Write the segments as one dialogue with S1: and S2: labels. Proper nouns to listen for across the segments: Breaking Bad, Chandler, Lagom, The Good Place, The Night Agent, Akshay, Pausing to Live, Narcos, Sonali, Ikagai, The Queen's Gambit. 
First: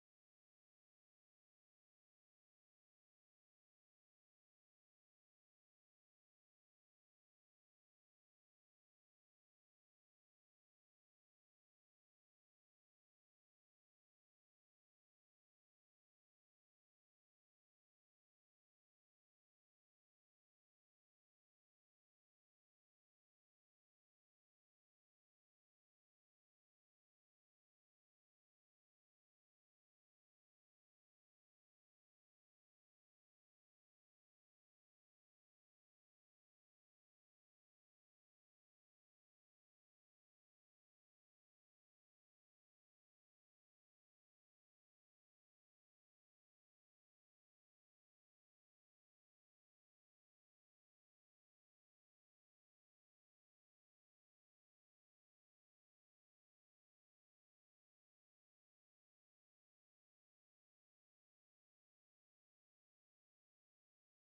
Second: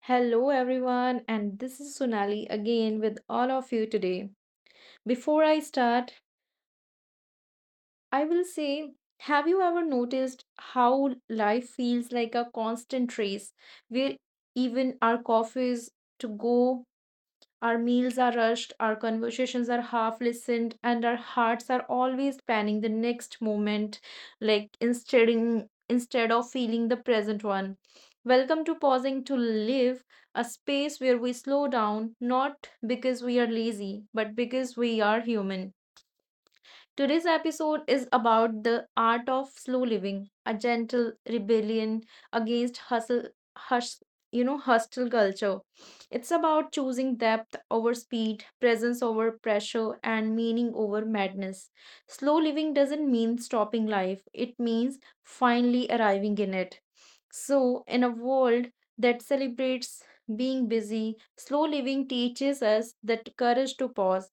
S1: Hello, everyone, and this is Sonali again with all of you today. Before I start, I will say have you ever noticed how life feels like a constant race where even our coffees to go, our meals are rushed, our conversations are half listened, and our hearts are always planning the next moment, like instead of feeling the present one. Welcome to Pausing to Live, a space where we slow down, not because we are lazy, but because we are human. Today's episode is about the art of slow living, a gentle rebellion against hustle, hush, hustle culture. It's about choosing depth over speed, presence over pressure, and meaning over madness. Slow living doesn't mean stopping life, it means finally arriving in it. So, in a world that celebrates being busy, slow living teaches us that courage to pause,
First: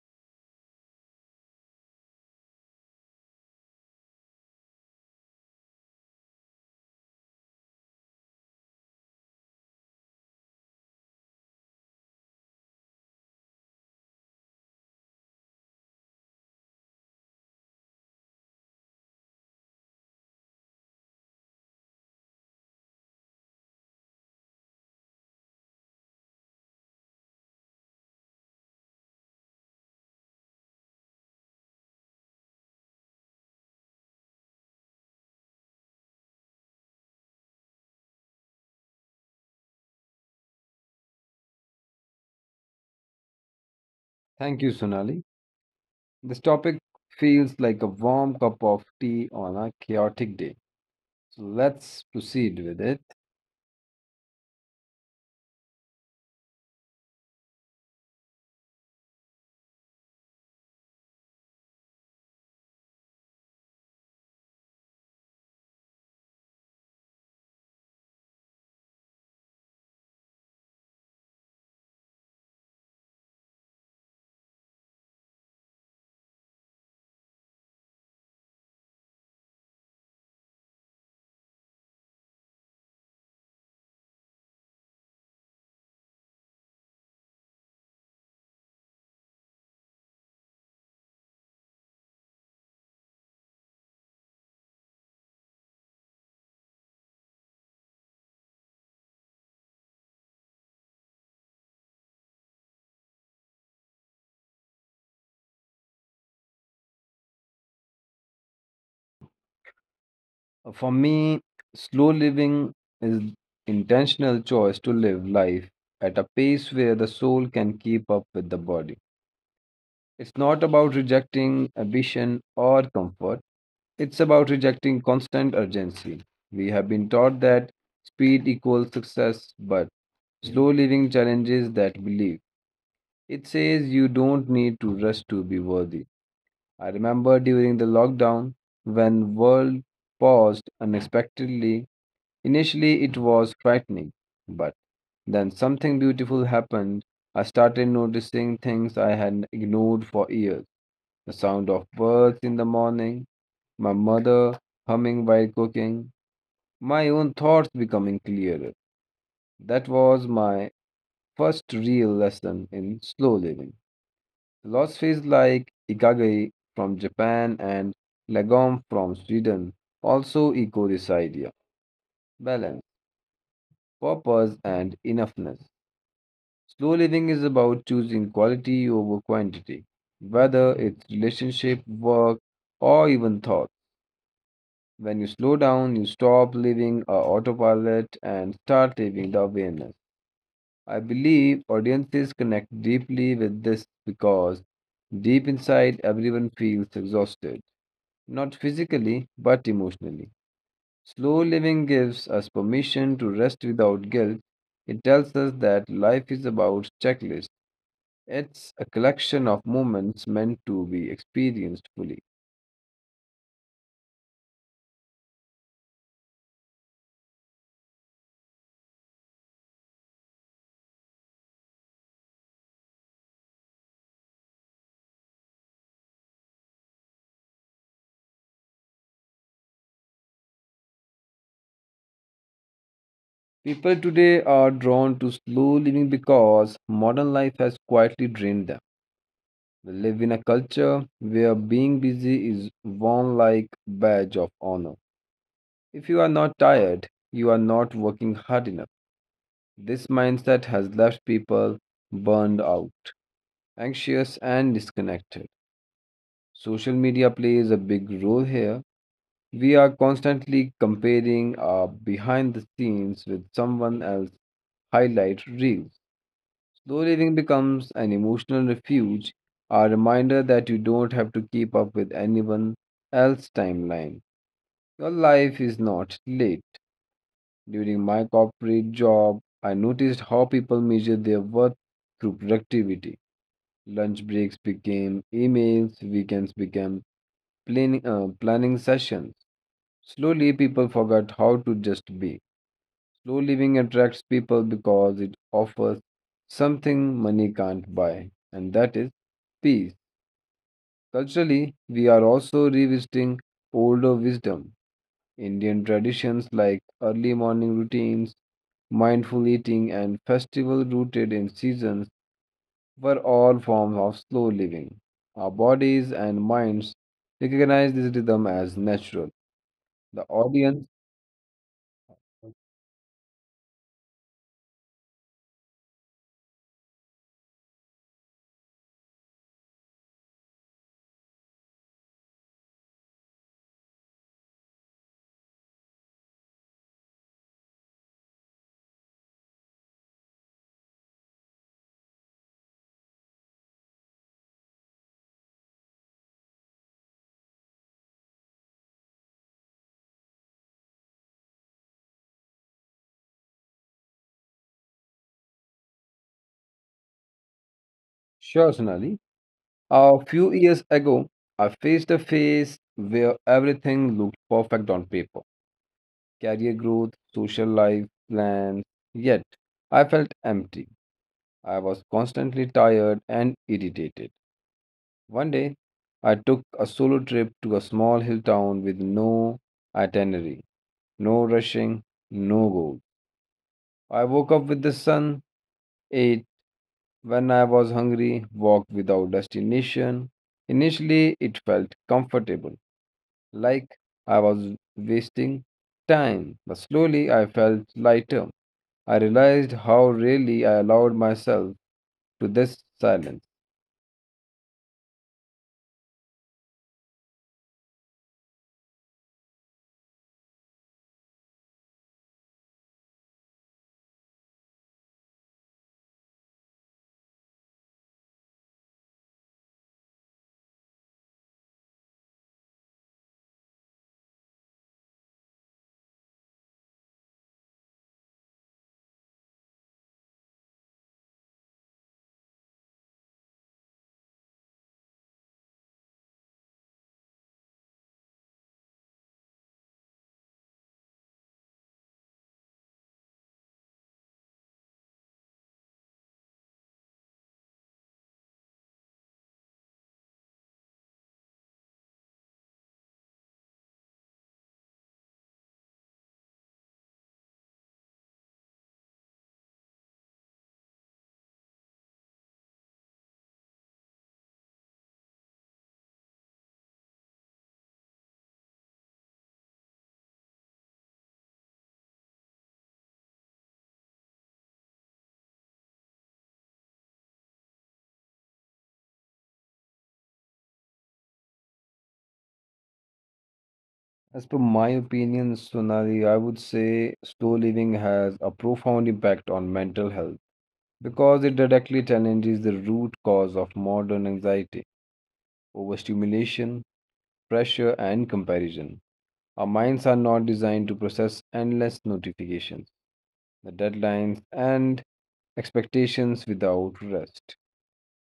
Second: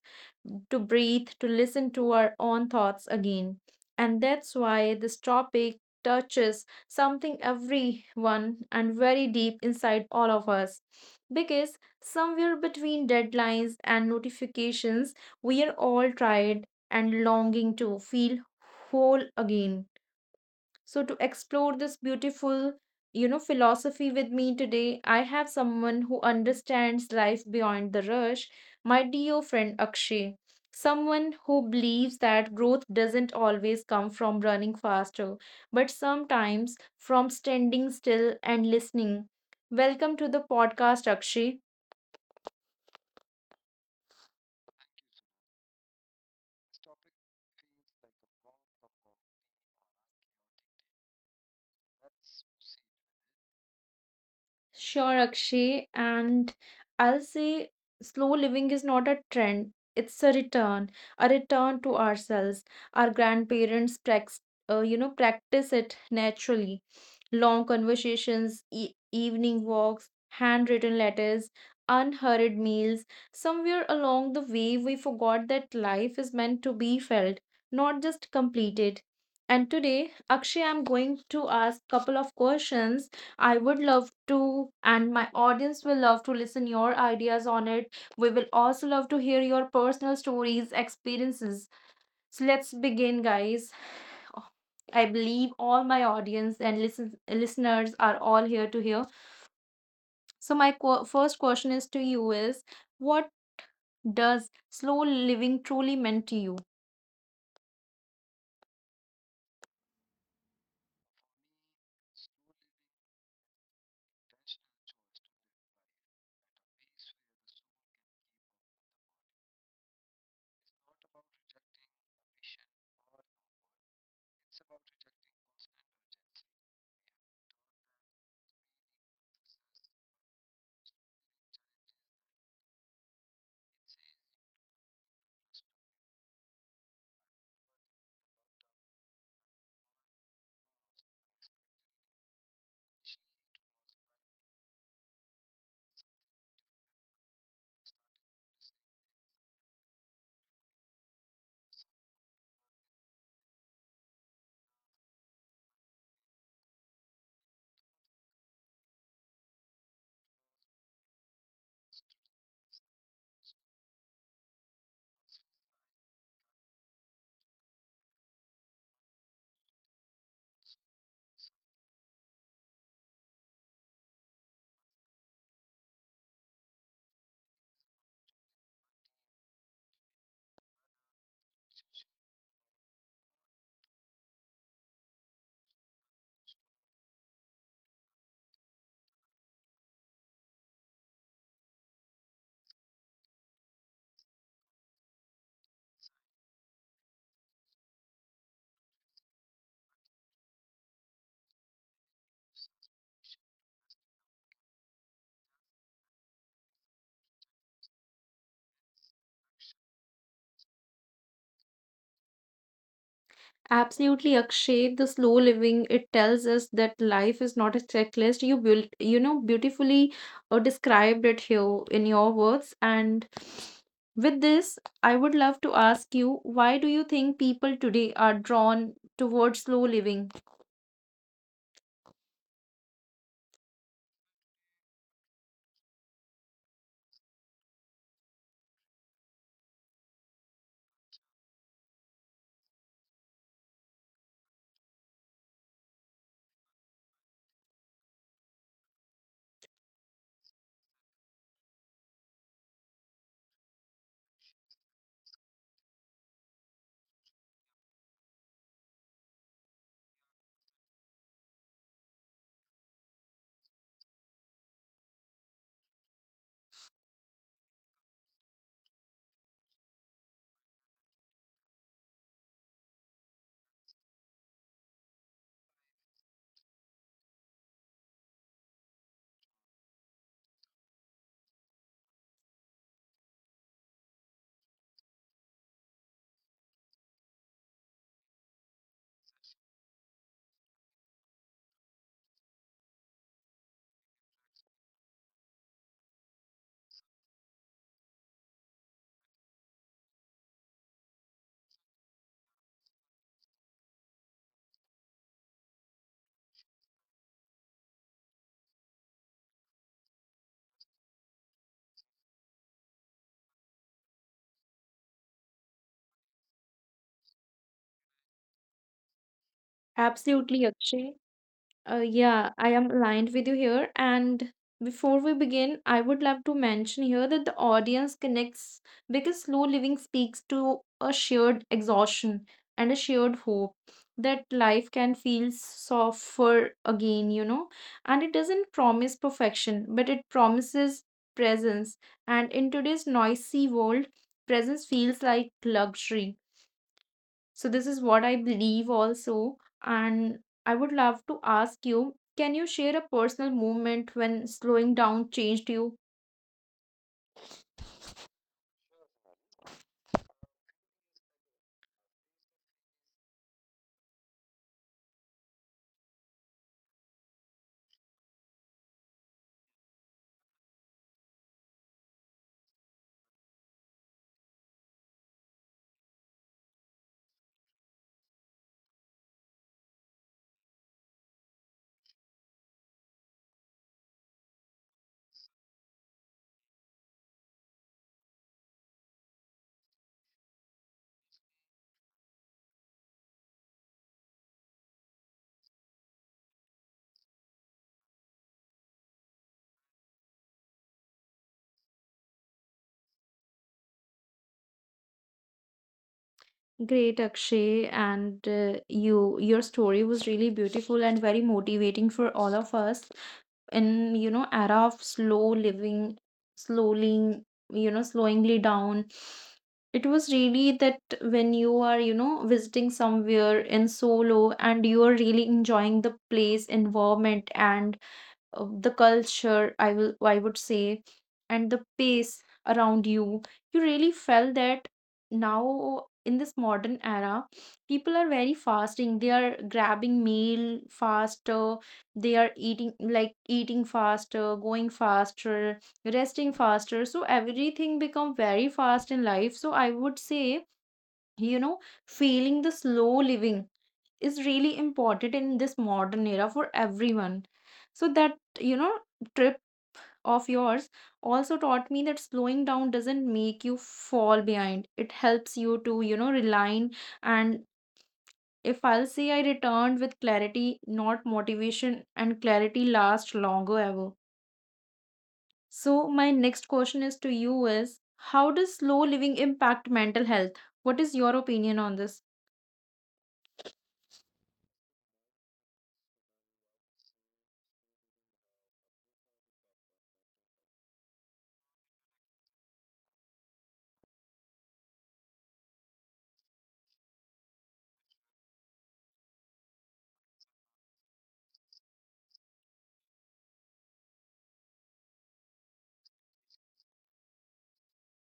S1: to breathe, to listen to our own thoughts again. And that's why this topic touches something everyone and very deep inside all of us. Because somewhere between deadlines and notifications, we are all tired and longing to feel whole again. So, to explore this beautiful philosophy with me today, I have someone who understands life beyond the rush, my dear friend Akshay. Someone who believes that growth doesn't always come from running faster, but sometimes from standing still and listening. Welcome to the podcast, Akshay.
S2: Thank you, Sonali. This topic feels like a warm cup of tea on a chaotic day. So let's proceed with it.
S1: Sure, Akshay. And I'll say slow living is not a trend, it's a return to ourselves. Our grandparents practice it naturally: long conversations, evening walks, handwritten letters, unhurried meals. Somewhere along the way, we forgot that life is meant to be felt, not just completed. And today, Akshay, I'm going to ask couple of questions. I would love to, and my audience will love to listen your ideas on it. We will also love to hear your personal stories, experiences. So let's begin, guys. Oh, I believe all my audience and listeners are all here to hear. So, my first question is to you is what does slow living truly mean to you?
S2: For me, slow living is intentional choice to live life at a pace where the soul can keep up with the body. It's not about rejecting ambition or comfort. It's about rejecting constant urgency. We have been taught that speed equals success, but slow living challenges that belief. It says you don't need to rush to be worthy. I remember during the lockdown when world paused unexpectedly. Initially it was frightening, but then something beautiful happened. I started noticing things I had ignored for years. The sound of birds in the morning, my mother humming while cooking, my own thoughts becoming clearer. That was my first real lesson in slow living. Philosophies like Ikagay from Japan and Lagom from Sweden also echo this idea balance, purpose, and enoughness. Slow living is about choosing quality over quantity, whether it's relationship, work, or even thought. When you slow down, you stop living a autopilot and start living the awareness. I believe audiences connect deeply with this because deep inside everyone feels exhausted. Not physically, but emotionally. Slow living gives us permission to rest without guilt. It tells us that life is about checklists. It's a collection of moments meant to be experienced fully.
S1: Absolutely, Akshay. The slow living it tells us that life is not a checklist. You built, beautifully described it here in your words. And with this, I would love to ask you, why do you think people today are drawn towards slow living?
S2: People today are drawn to slow living because modern life has quietly drained them. We live in a culture where being busy is worn like badge of honor. If you are not tired, you are not working hard enough. This mindset has left people burned out, anxious, and disconnected. Social media plays a big role here. We are constantly comparing our behind the scenes with someone else's highlight reels. Slow living becomes an emotional refuge, a reminder that you don't have to keep up with anyone else's timeline. Your life is not late. During my corporate job, I noticed how people measure their worth through productivity. Lunch breaks became emails, weekends became planning sessions. Slowly, people forgot how to just be. Slow living attracts people because it offers something money can't buy, and that is peace. Culturally, we are also revisiting older wisdom. Indian traditions like early morning routines, mindful eating, and festival rooted in seasons were all forms of slow living. Our bodies and minds recognize this rhythm as natural. The
S1: Absolutely,
S2: audience,
S1: Akshay. Yeah, I am aligned with you here. And before we begin, I would love to mention here that the audience connects because slow living speaks to a shared exhaustion and a shared hope that life can feel softer again. And it doesn't promise perfection, but it promises presence. And in today's noisy world, presence feels like luxury, so this is what I believe also. And I would love to ask you, can you share a personal moment when slowing down changed you?
S2: sure, Sonali, a few years ago, I faced a phase where everything looked perfect on paper career growth, social life, plans. Yet, I felt empty. I was constantly tired and irritated. One day, I took a solo trip to a small hill town with no itinerary, no rushing, no goal. I woke up with the sun, ate when I was hungry, walked without destination. Initially, it felt comfortable, like I was wasting time, but slowly I felt lighter. I realized how really I allowed myself to this silence.
S1: Great, Akshay, and you, your story was really beautiful and very motivating for all of us in, you know, era of slow living, slowly you know slowingly down. It was really that when you are, you know, visiting somewhere in solo and you are really enjoying the place, environment, and the culture, I would say, and the pace around you, you really felt that now in this modern era people are very fasting, they are grabbing meal faster, they are eating, eating faster, going faster, resting faster, so everything become very fast in life. So I would say, you know, feeling the slow living is really important in this modern era for everyone. So that, you know, trip of yours also taught me that slowing down doesn't make you fall behind, it helps you to, you know, realign. And if I'll say, I returned with clarity, not motivation, and clarity lasts longer ever. So my next question is to you is how does slow living impact mental health? What is your opinion on this?
S2: As per my opinion, Sonali, I would say slow living has a profound impact on mental health because it directly challenges the root cause of modern anxiety, overstimulation, pressure, and comparison. Our minds are not designed to process endless notifications, the deadlines, and expectations without rest.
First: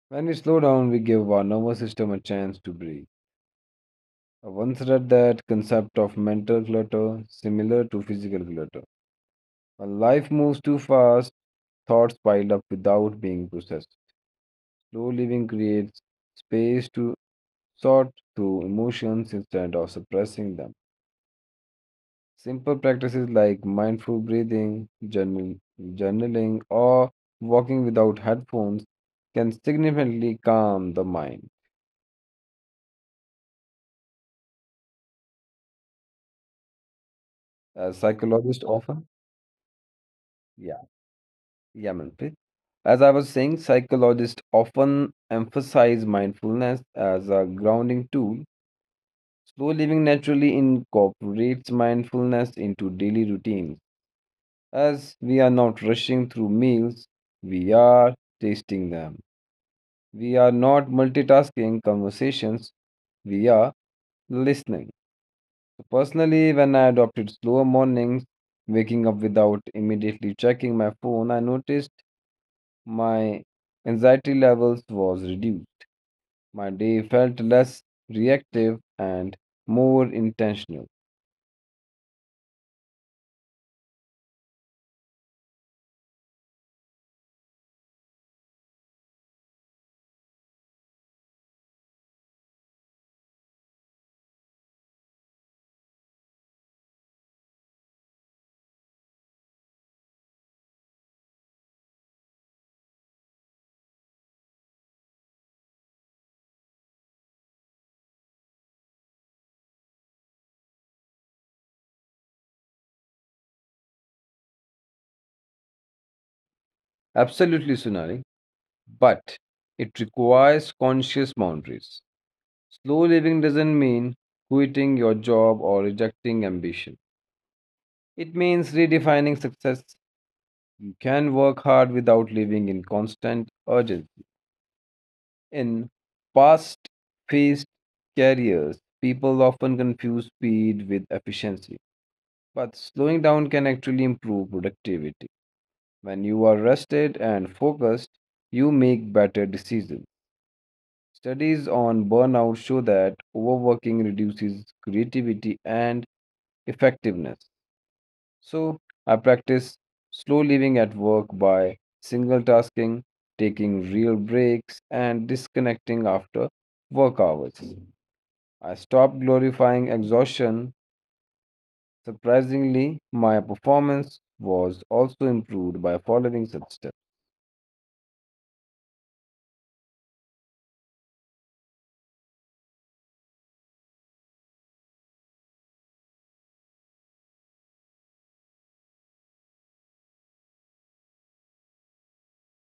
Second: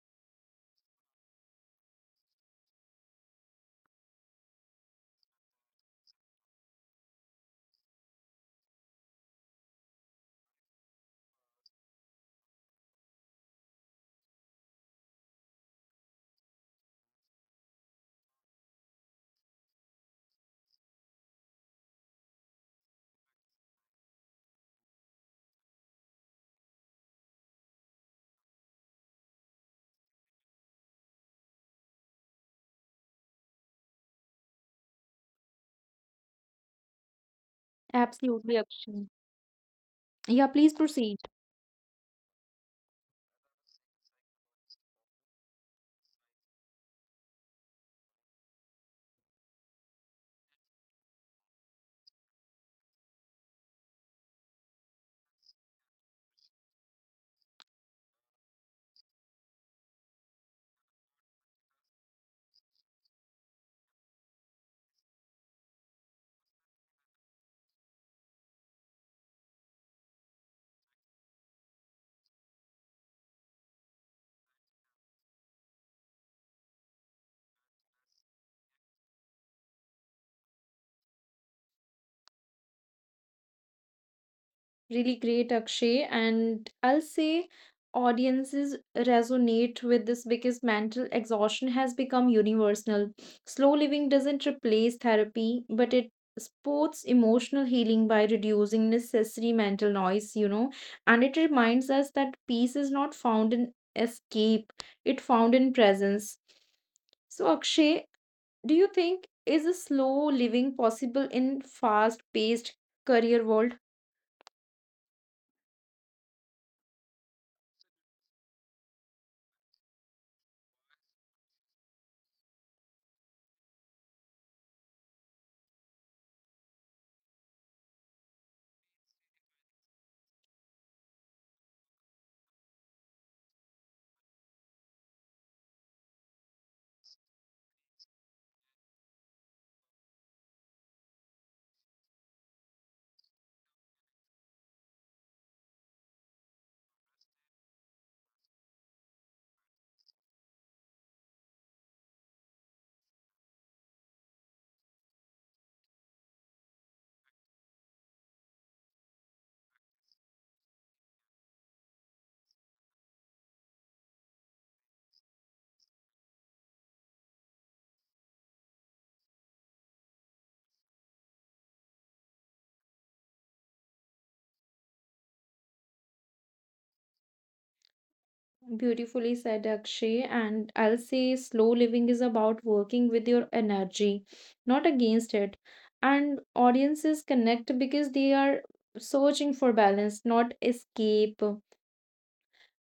S2: When we slow down, we give our nervous system a chance to breathe. I once read that concept of mental clutter similar to physical clutter. When life moves too fast, thoughts pile up without being processed. Slow living creates space to sort through emotions instead of suppressing them. Simple practices like mindful breathing, journaling, or walking without headphones can significantly calm the mind. As
S1: Absolutely,
S2: psychologists often,
S1: Akshay. Yeah, please
S2: yeah,
S1: proceed.
S2: yeah, Manpreet. As I was saying, psychologists often emphasize mindfulness as a grounding tool. Slow living naturally incorporates mindfulness into daily routines. As we are not rushing through meals, we are tasting them. We are not multitasking conversations, we are listening. So personally, when I adopted slower mornings, waking up without immediately checking my phone, I noticed my anxiety levels was reduced. My day felt less reactive and more intentional.
S1: Really great, Akshay. And I'll say audiences resonate with this because mental exhaustion has become universal. Slow living doesn't replace therapy, but it supports emotional healing by reducing necessary mental noise, and it reminds us that peace is not found in escape, it found in presence. So, Akshay, do you think is a slow living possible in fast-paced career world?
S2: Absolutely, Sunali. But it requires conscious boundaries. Slow living doesn't mean quitting your job or rejecting ambition. It means redefining success can work hard without living in constant urgency. In past faced careers, people often confuse speed with efficiency, but slowing down can actually improve productivity. When you are rested and focused, you make better decisions. Studies on burnout show that overworking reduces creativity and effectiveness. So I practice slow living at work by single tasking, taking real breaks, and disconnecting after work hours. I stopped glorifying exhaustion. Surprisingly, my performance was also improved by following such steps.
S1: Beautifully said, Akshay. And I'll say slow living is about working with your energy, not against it. And audiences connect because they are searching for balance, not escape.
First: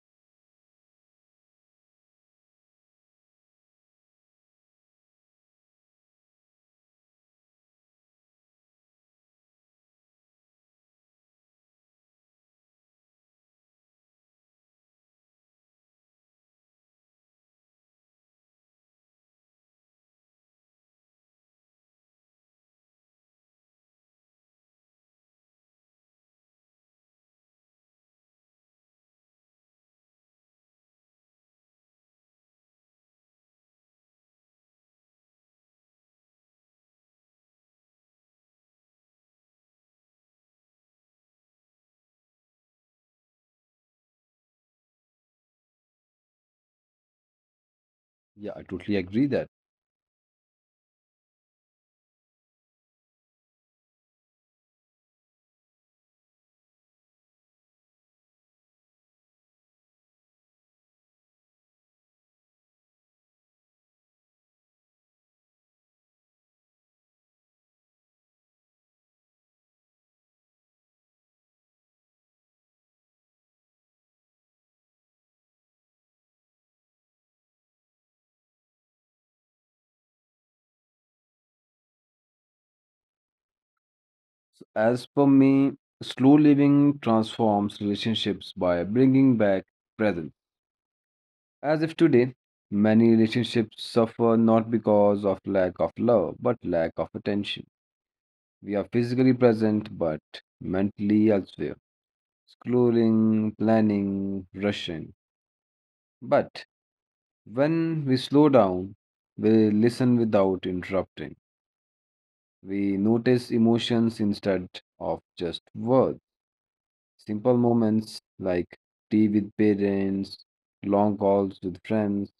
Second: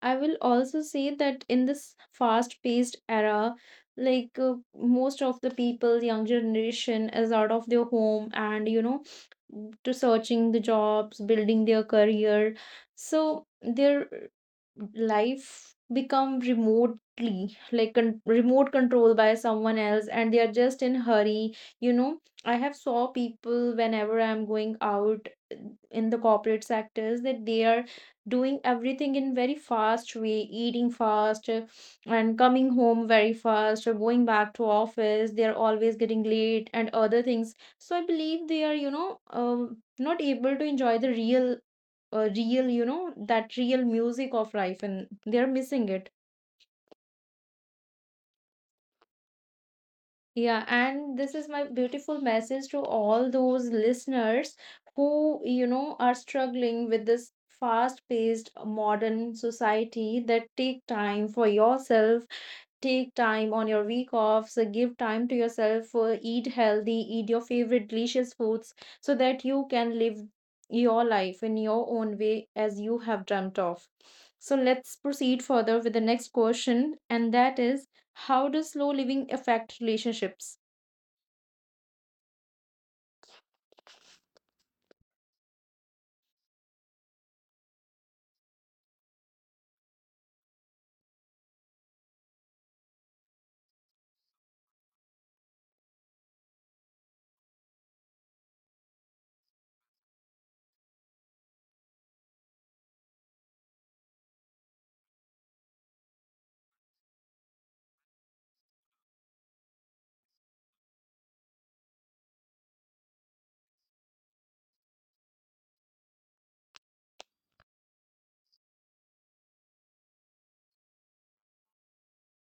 S1: I will also say that in this fast-paced era, most of the people, young generation is out of their home and, you know, to searching the jobs, building their career. So their life become remotely like remote control by someone else and they are just in hurry, you know. I have saw people whenever I'm going out in the corporate sectors that they are doing everything in very fast way, eating fast, and coming home very fast or going back to office, they are always getting late and other things. So I believe they are, you know, not able to enjoy the real you know, that real music of life, and they are missing it.
S2: Yeah, I totally agree that.
S1: Yeah, and this is my beautiful message to all those listeners who, you know, are struggling with this fast paced modern society, that take time for yourself, take time on your week offs, give time to yourself, eat healthy, eat your favorite delicious foods so that you can live your life in your own way as you have dreamt of. So let's proceed further with the next question, and that is how does slow living affect relationships?
S2: So as per me, slow living transforms relationships by bringing back presence. As if today, many relationships suffer not because of lack of love, but lack of attention. We are physically present, but mentally elsewhere, scrolling, planning, rushing. But when we slow down, we listen without interrupting. We notice emotions instead of just words. Simple moments like tea with parents, long calls with friends,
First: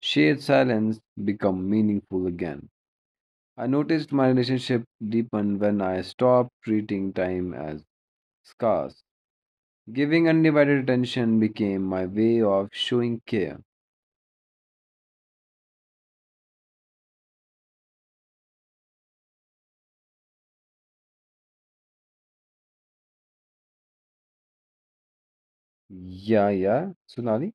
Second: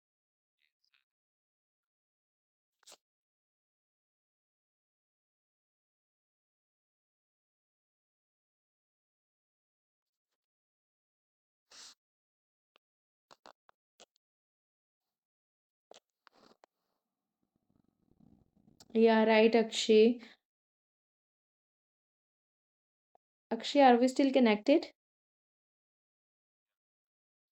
S2: shared silence become meaningful again. I noticed my relationship deepened when I stopped treating time as scarce. Giving undivided attention became my way of showing care.
S1: Yeah, right, Akshay. Akshay, are we still connected?
S2: Yeah, yeah, Sunali.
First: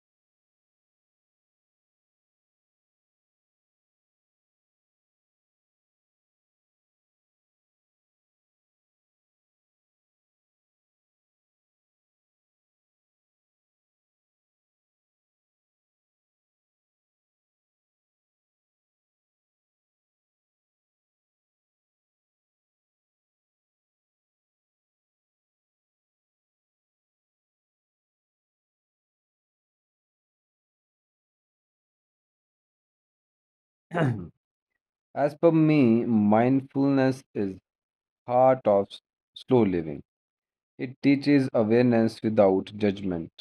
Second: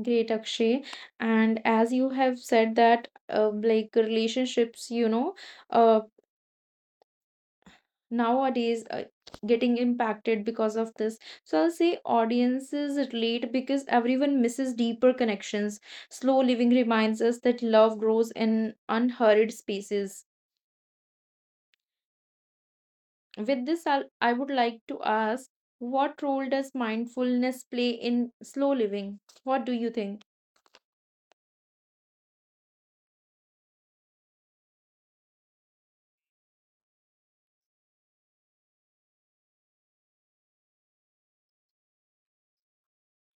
S1: Great, Akshay. And as you have said that, like relationships, you know, uh, nowadays getting impacted because of this. So I'll say audiences relate because everyone misses deeper connections. Slow living reminds us that love grows in unhurried spaces. With this I would like to ask, what role does mindfulness play in slow living? What do you think?
S2: As per me, mindfulness is heart of slow living. It teaches awareness without judgment.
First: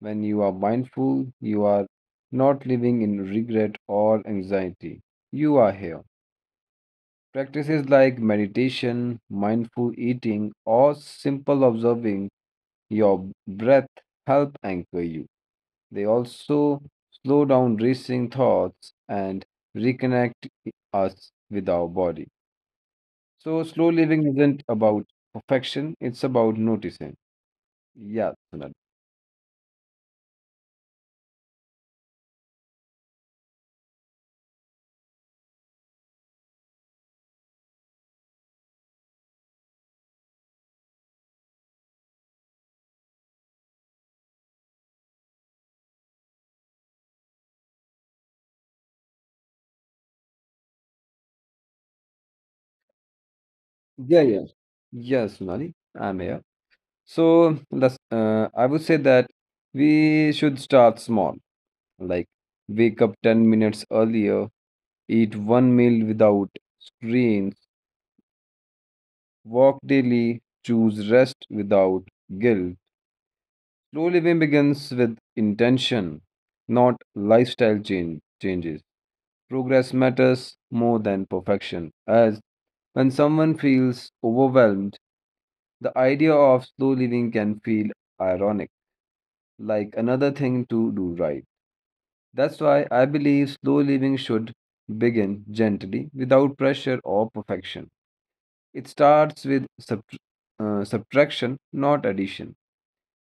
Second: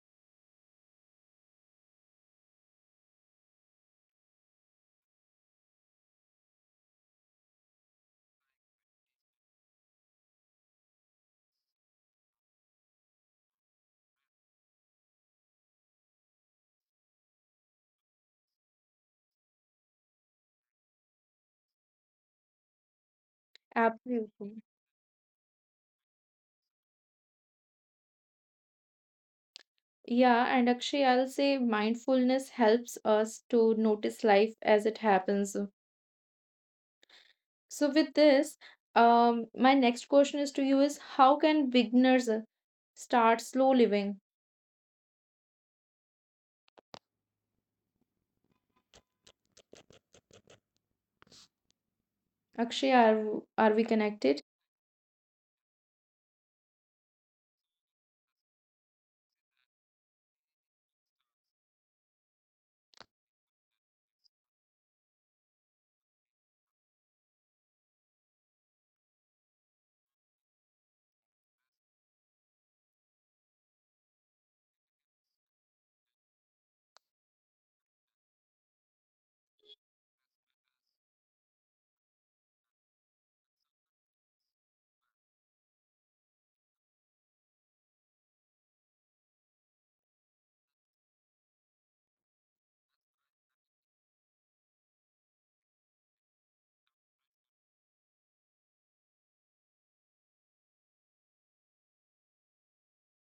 S2: When you are mindful, you are not living in regret or anxiety. You are here. Practices like meditation, mindful eating, or simple observing your breath help anchor you. They also slow down racing thoughts and reconnect us with our body. So, slow living
S1: Absolutely.
S2: isn't about perfection, it's about noticing. Yeah, Sunali.
S1: Yeah, and actually, I'll say mindfulness helps us to notice life as it happens. So with this, my next question is to you is how can beginners start slow living? Akshay, are we
S2: Yeah,
S1: connected?
S2: yeah. Yes, Sunali, I'm here. So, I would say that we should start small, like wake up 10 minutes earlier. Eat one meal without screens. Walk daily. Choose rest without guilt. Slow living begins with intention, not lifestyle changes. Progress matters more than perfection, as when someone feels overwhelmed, the idea of slow living can feel ironic, like another thing to do right. That's why I believe slow living should begin gently, without pressure or perfection. It starts with subtraction, not addition.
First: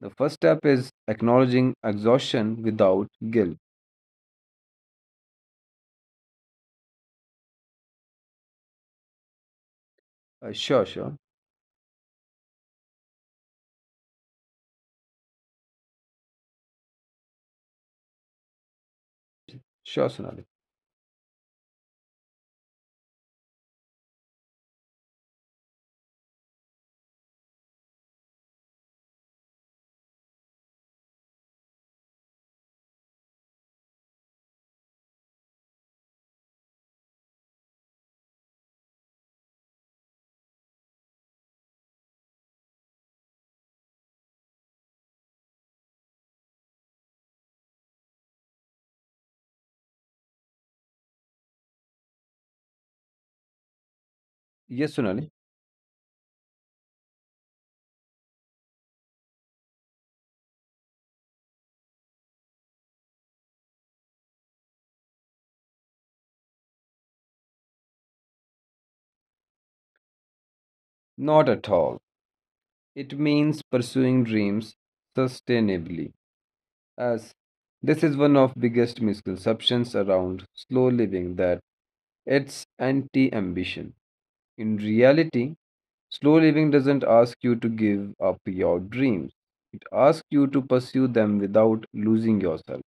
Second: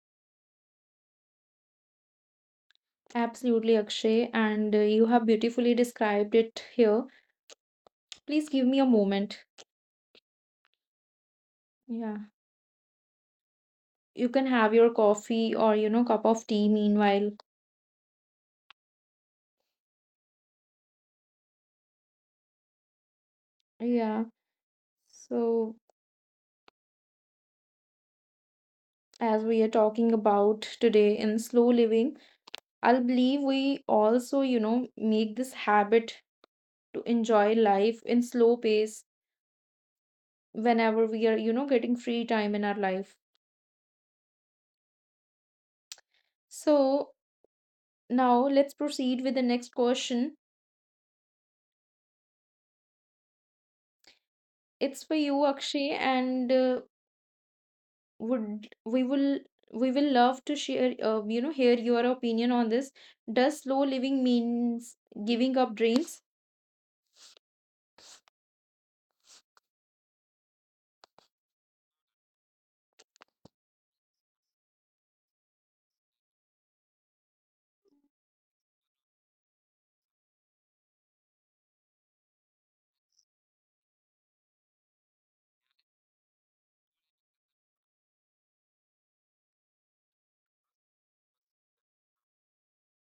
S2: The first step is acknowledging exhaustion without guilt.
S1: Absolutely, Akshay, and you have beautifully described it here. Please give me a moment.
S2: Sure, sure.
S1: Yeah, you can have your coffee or, you know, cup of tea meanwhile.
S2: Sure, Sonali.
S1: Yeah. So as we are talking about today in slow living, I believe we also, you know, make this habit to enjoy life in slow pace whenever we are, you know, getting free time in our life. So now let's proceed with the next question.
S2: Yes,
S1: It's for
S2: Sonali.
S1: you, Akshay, and would we will love to share you know, hear your opinion on this. Does slow living means giving up dreams?
S2: Not at all. It means pursuing dreams sustainably. As this is one of biggest misconceptions around slow living that it's anti-ambition. In reality, slow living doesn't ask you to give up your dreams. It asks you to pursue them without losing yourself.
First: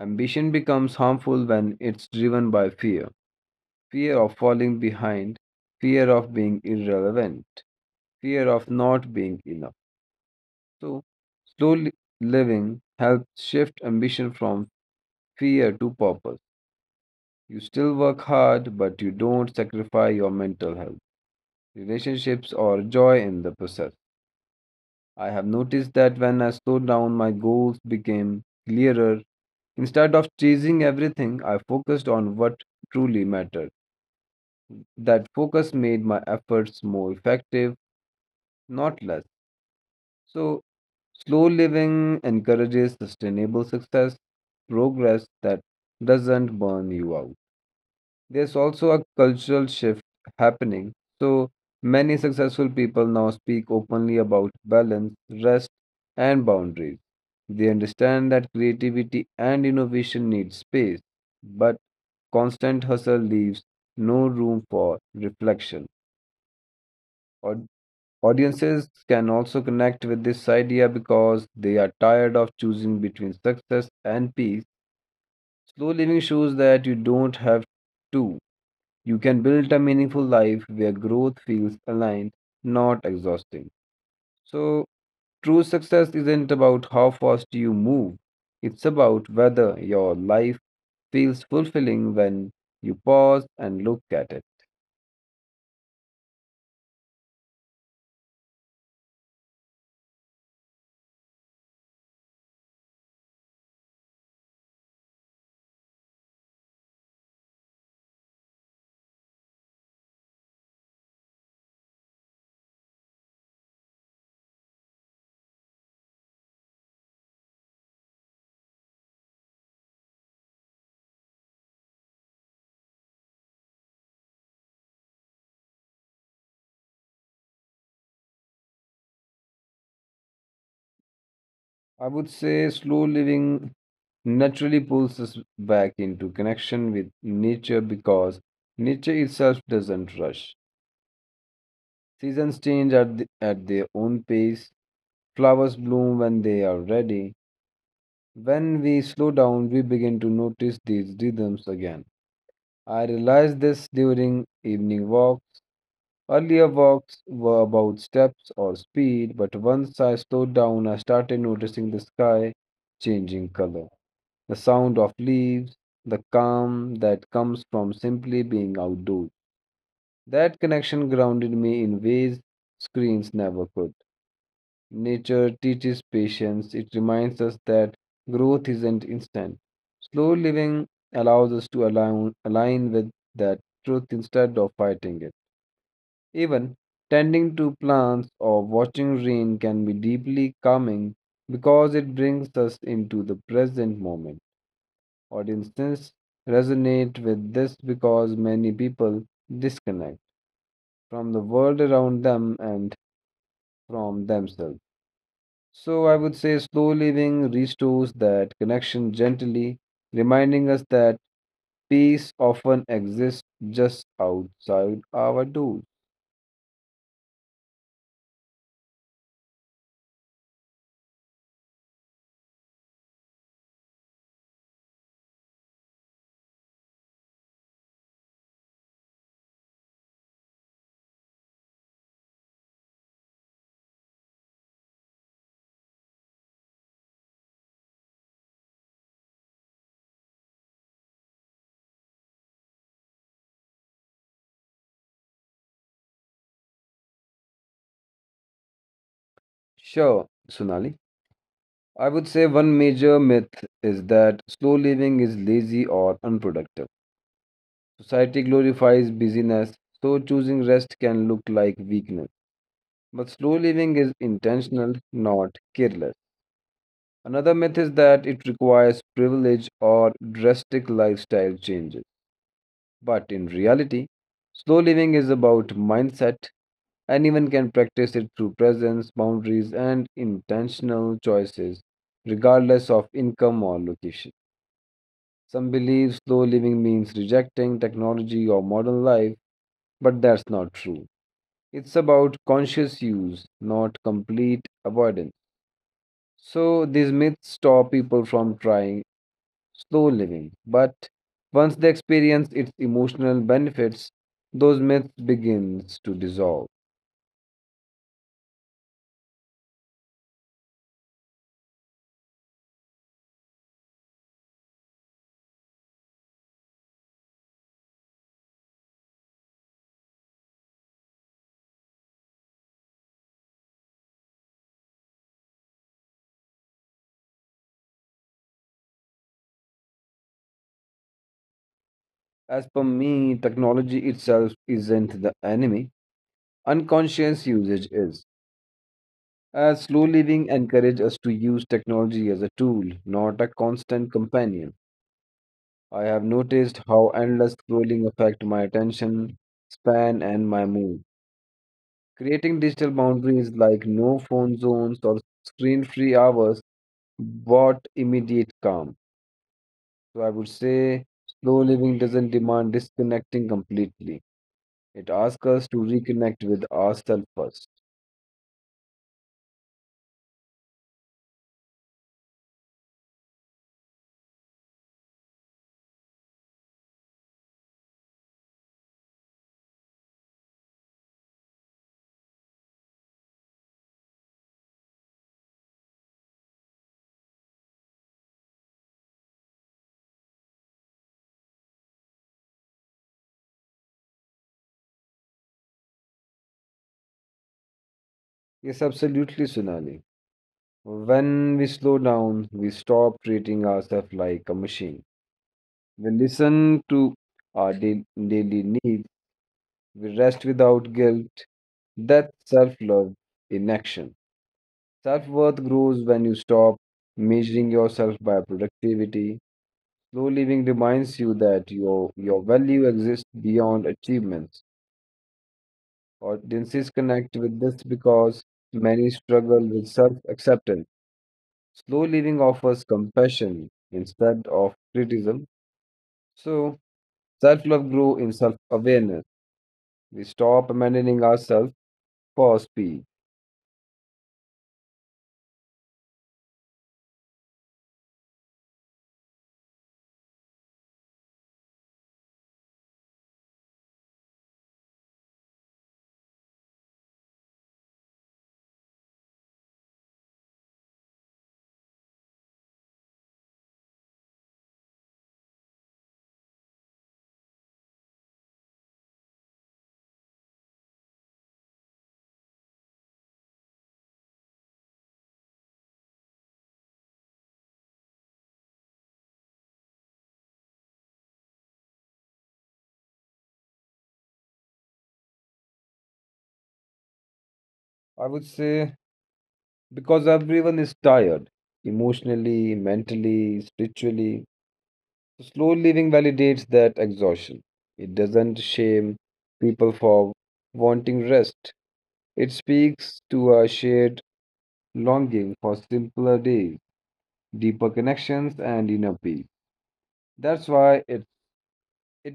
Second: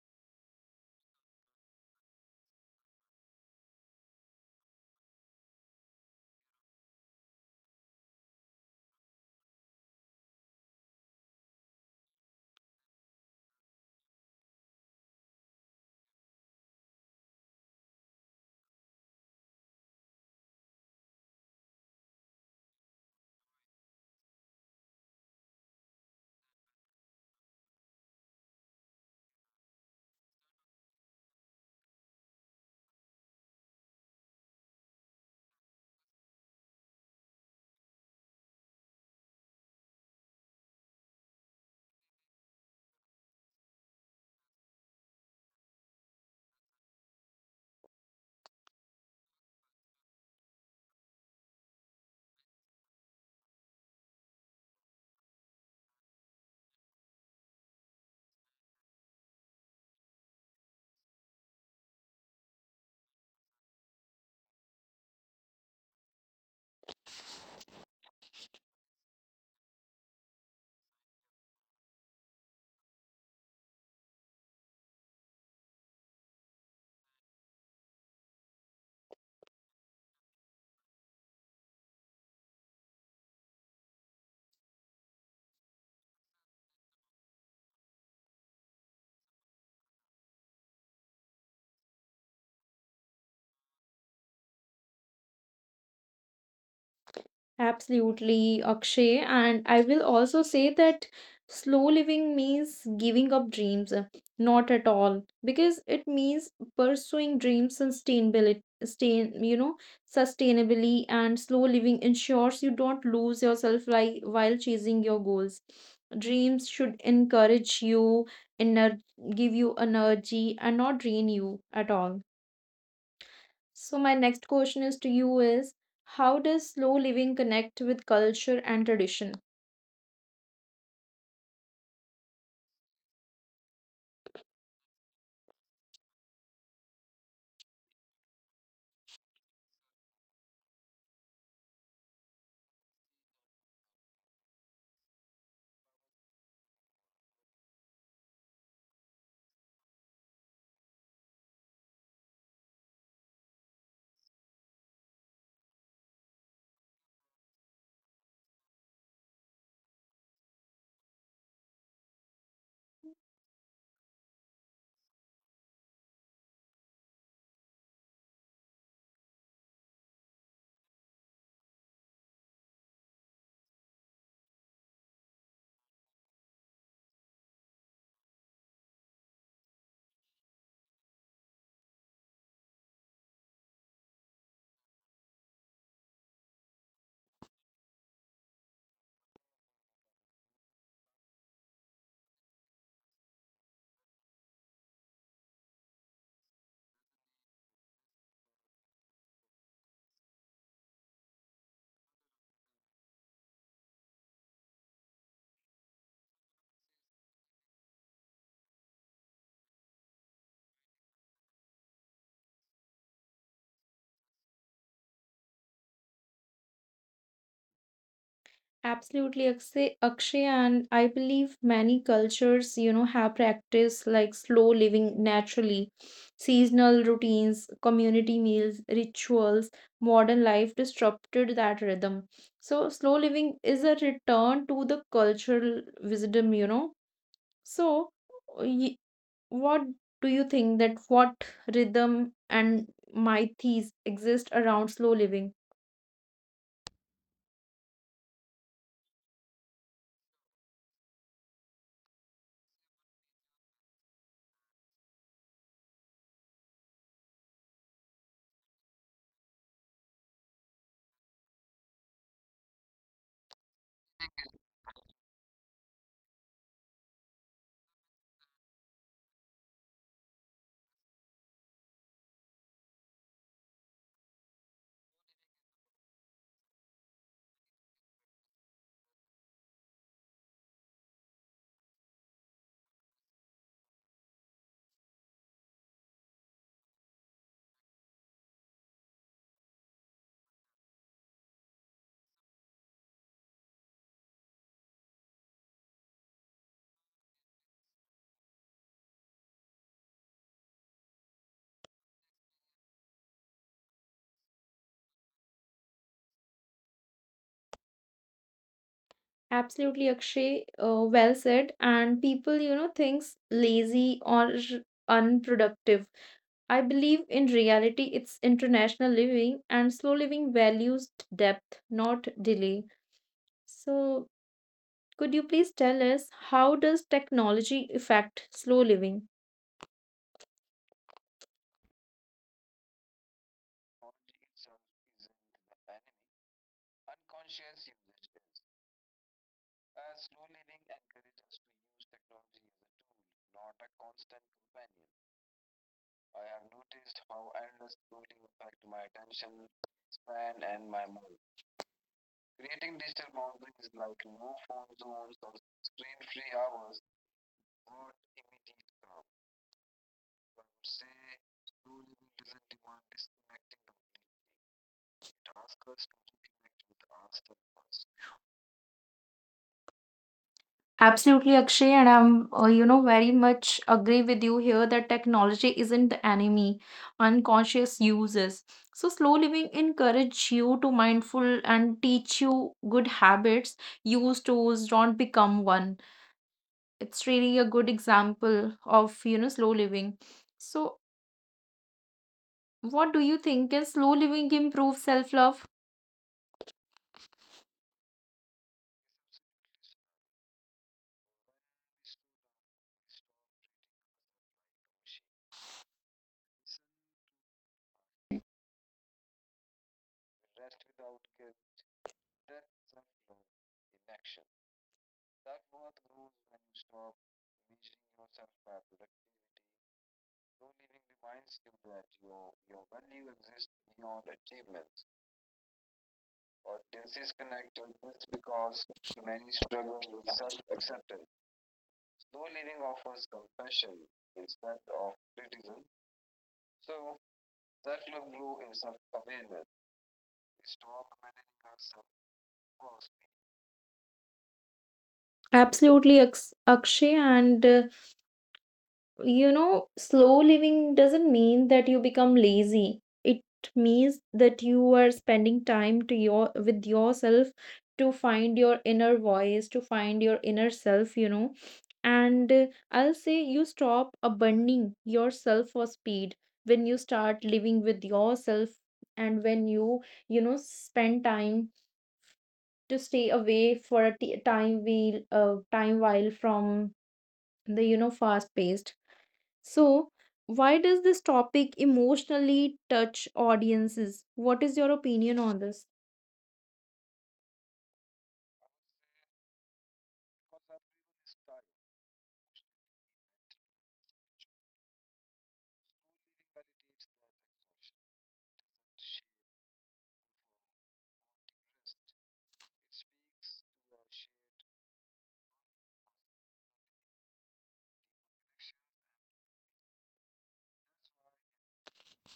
S2: Ambition becomes harmful when it's driven by fear, fear of falling behind, fear of being irrelevant, fear of not being enough. So, slow living helps shift ambition from fear to purpose. You still work hard, but you don't sacrifice your mental health, relationships, or joy in the process. I have noticed that when I slowed down, my goals became clearer. Instead of chasing everything, I focused on what truly mattered. That focus made my efforts more effective, not less. So, slow living encourages sustainable success, progress that doesn't burn you out. There's also a cultural shift happening. So many successful people now speak openly about balance, rest, and boundaries. They understand that creativity and innovation need space, but constant hustle leaves no room for reflection. Aud- Audiences can also connect with this idea because they are tired of choosing between success and peace. Slow living shows that you don't have to. You can build a meaningful life where growth feels aligned, not exhausting. So, true success isn't about how fast you move, it's about whether your life feels fulfilling when you pause and look at it.
S1: Absolutely, Akshay. And I will also say that slow living means giving up dreams. Not at all. Because it means pursuing dreams sustainability, sustain, you know, sustainably, and slow living ensures you don't lose yourself like while chasing your goals. Dreams should encourage you, ener- give you energy and not drain you at all. So my next question is to you is how does slow living connect with culture and tradition?
S2: I would say slow living naturally pulls us back into connection with nature because nature itself doesn't rush. Seasons change at their own pace, flowers bloom when they are ready. When we slow down, we begin to notice these rhythms again. I realized this during evening walks. Earlier walks were about steps or speed, but once I slowed down, I started noticing the sky changing color, the sound of leaves, the calm that comes from simply being outdoors. That connection grounded me in ways screens never could. Nature teaches patience. It reminds us that growth isn't instant. Slow living allows us to align with that truth instead of fighting it. Even tending to plants or watching rain can be deeply calming because it brings us into the present moment. Audiences resonate with this because many people disconnect from the world around them and from themselves. So I would say slow living restores that connection gently, reminding us that peace often exists just outside our doors.
S1: Absolutely, Akshay, and I believe many cultures, you know, have practiced like slow living naturally. Seasonal routines, community meals, rituals, modern life disrupted that rhythm. So slow living is a return to the cultural wisdom, you know. So, y- what do you think that what rhythm and mythes exist around slow living?
S2: Sure, Sunali. I would say one major myth is that slow living is lazy or unproductive. Society glorifies busyness, so choosing rest can look like weakness. But slow living is intentional, not careless. Another myth is that it requires privilege or drastic lifestyle changes. But in reality, slow living is about mindset. Anyone can practice it through presence, boundaries, and intentional choices, regardless of income or location. Some believe slow living means rejecting technology or modern life, but that's not true. It's about conscious use, not complete avoidance. So, these myths stop people from trying slow living. But once they experience its emotional benefits, those myths begins to dissolve.
S1: Absolutely, Akshay, well said. And people, you know, thinks lazy or unproductive. I believe in reality, it's international living, and slow living values depth, not delay. So, could you please tell us how does technology affect slow living?
S2: As per me, technology itself isn't the enemy. Unconscious usage is. As slow living encourages us to use technology as a tool, not a constant companion. I have noticed how endless scrolling affect my attention span and my mood. Creating digital boundaries like no phone zones or screen-free hours. What immediate calm? So I would say slow living doesn't demand disconnecting completely. It asks us to reconnect with ourselves first.
S1: Absolutely, Akshay, and I'm, you know, very much agree with you here that technology isn't the enemy, unconscious uses. So, slow living encourage you to mindful and teach you good habits. Use tools, don't become one. It's really a good example of, you know, slow living. So, what do you think? Can slow living improve self-love?
S2: Yes, absolutely, Sunali. When we slow down, we stop treating ourselves like a machine. We listen to our daily needs. We rest without guilt. That's self love in action. Self worth grows when you stop measuring yourself by productivity. Slow living reminds you that your value exists beyond achievements. Audiences connect with this because many struggle with self acceptance. Slow living offers compassion instead of criticism. So, self love grows in self awareness. We stop abandoning ourselves for speed.
S1: Absolutely, Akshay, and you know, slow living doesn't mean that you become lazy. It means that you are spending time to your with yourself to find your inner voice, to find your inner self, you know. And I'll say you stop abandoning yourself for speed when you start living with yourself and when you know, spend time to stay away for a time while from the, you know, fast paced. So, why does this topic emotionally touch audiences? What is your opinion on this?
S2: I would say because everyone is tired emotionally, mentally, spiritually. So slow living validates that exhaustion. It doesn't shame people for wanting rest. It speaks to a shared longing for simpler days, deeper connections, and inner peace. That's why it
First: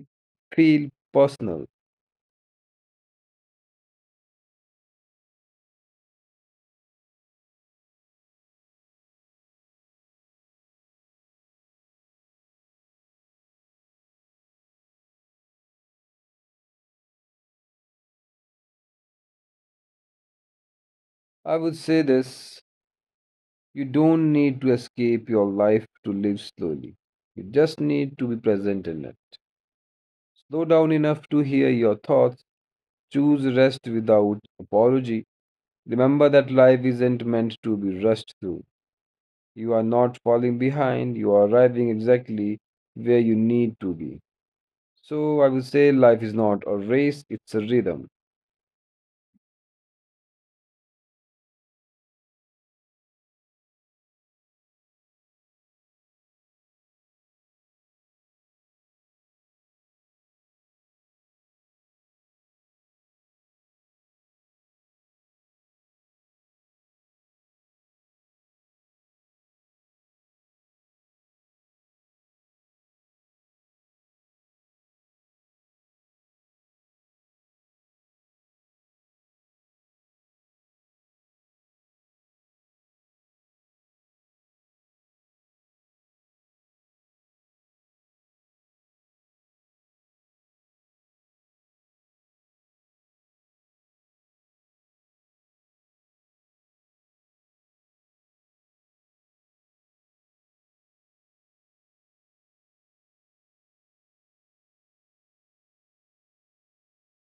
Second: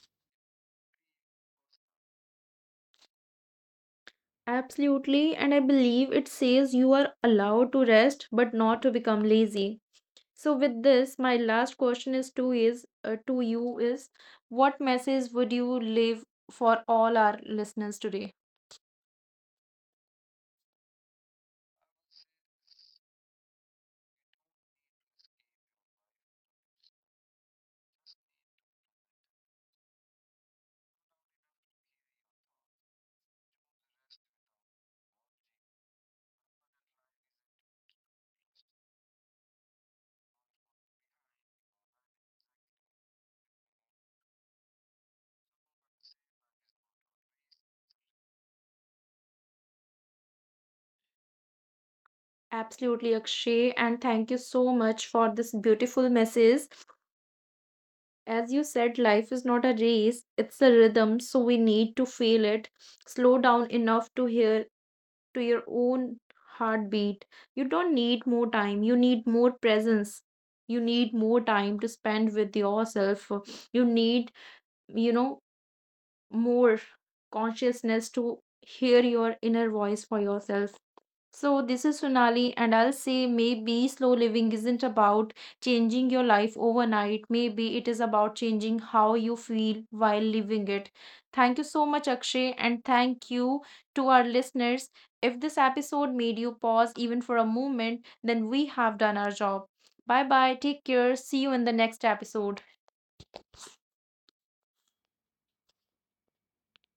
S2: feels personal.
S1: Absolutely, and I believe it says you are allowed to rest but not to become lazy. So with this, my last question is to you is what message would you leave for all our listeners today?
S2: I would say this: you don't need to escape your life to live slowly. You just need to be present in it. Slow down enough to hear your thoughts. Choose rest without apology. Remember that life isn't meant to be rushed through. You are not falling behind, you are arriving exactly where you need to be. So I would say life is not a race, it's a rhythm.
S1: Absolutely, Akshay, and thank you so much for this beautiful message. As you said, life is not a race, it's a rhythm. So we need to feel it. Slow down enough to hear to your own heartbeat. You don't need more time, you need more presence. You need more time to spend with yourself. You need, you know, more consciousness to hear your inner voice for yourself. So, this is Sonali, and I'll say maybe slow living isn't about changing your life overnight. Maybe it is about changing how you feel while living it. Thank you so much, Akshay, and thank you to our listeners. If this episode made you pause even for a moment, then we have done our job. Bye bye, take care, see you in the next episode.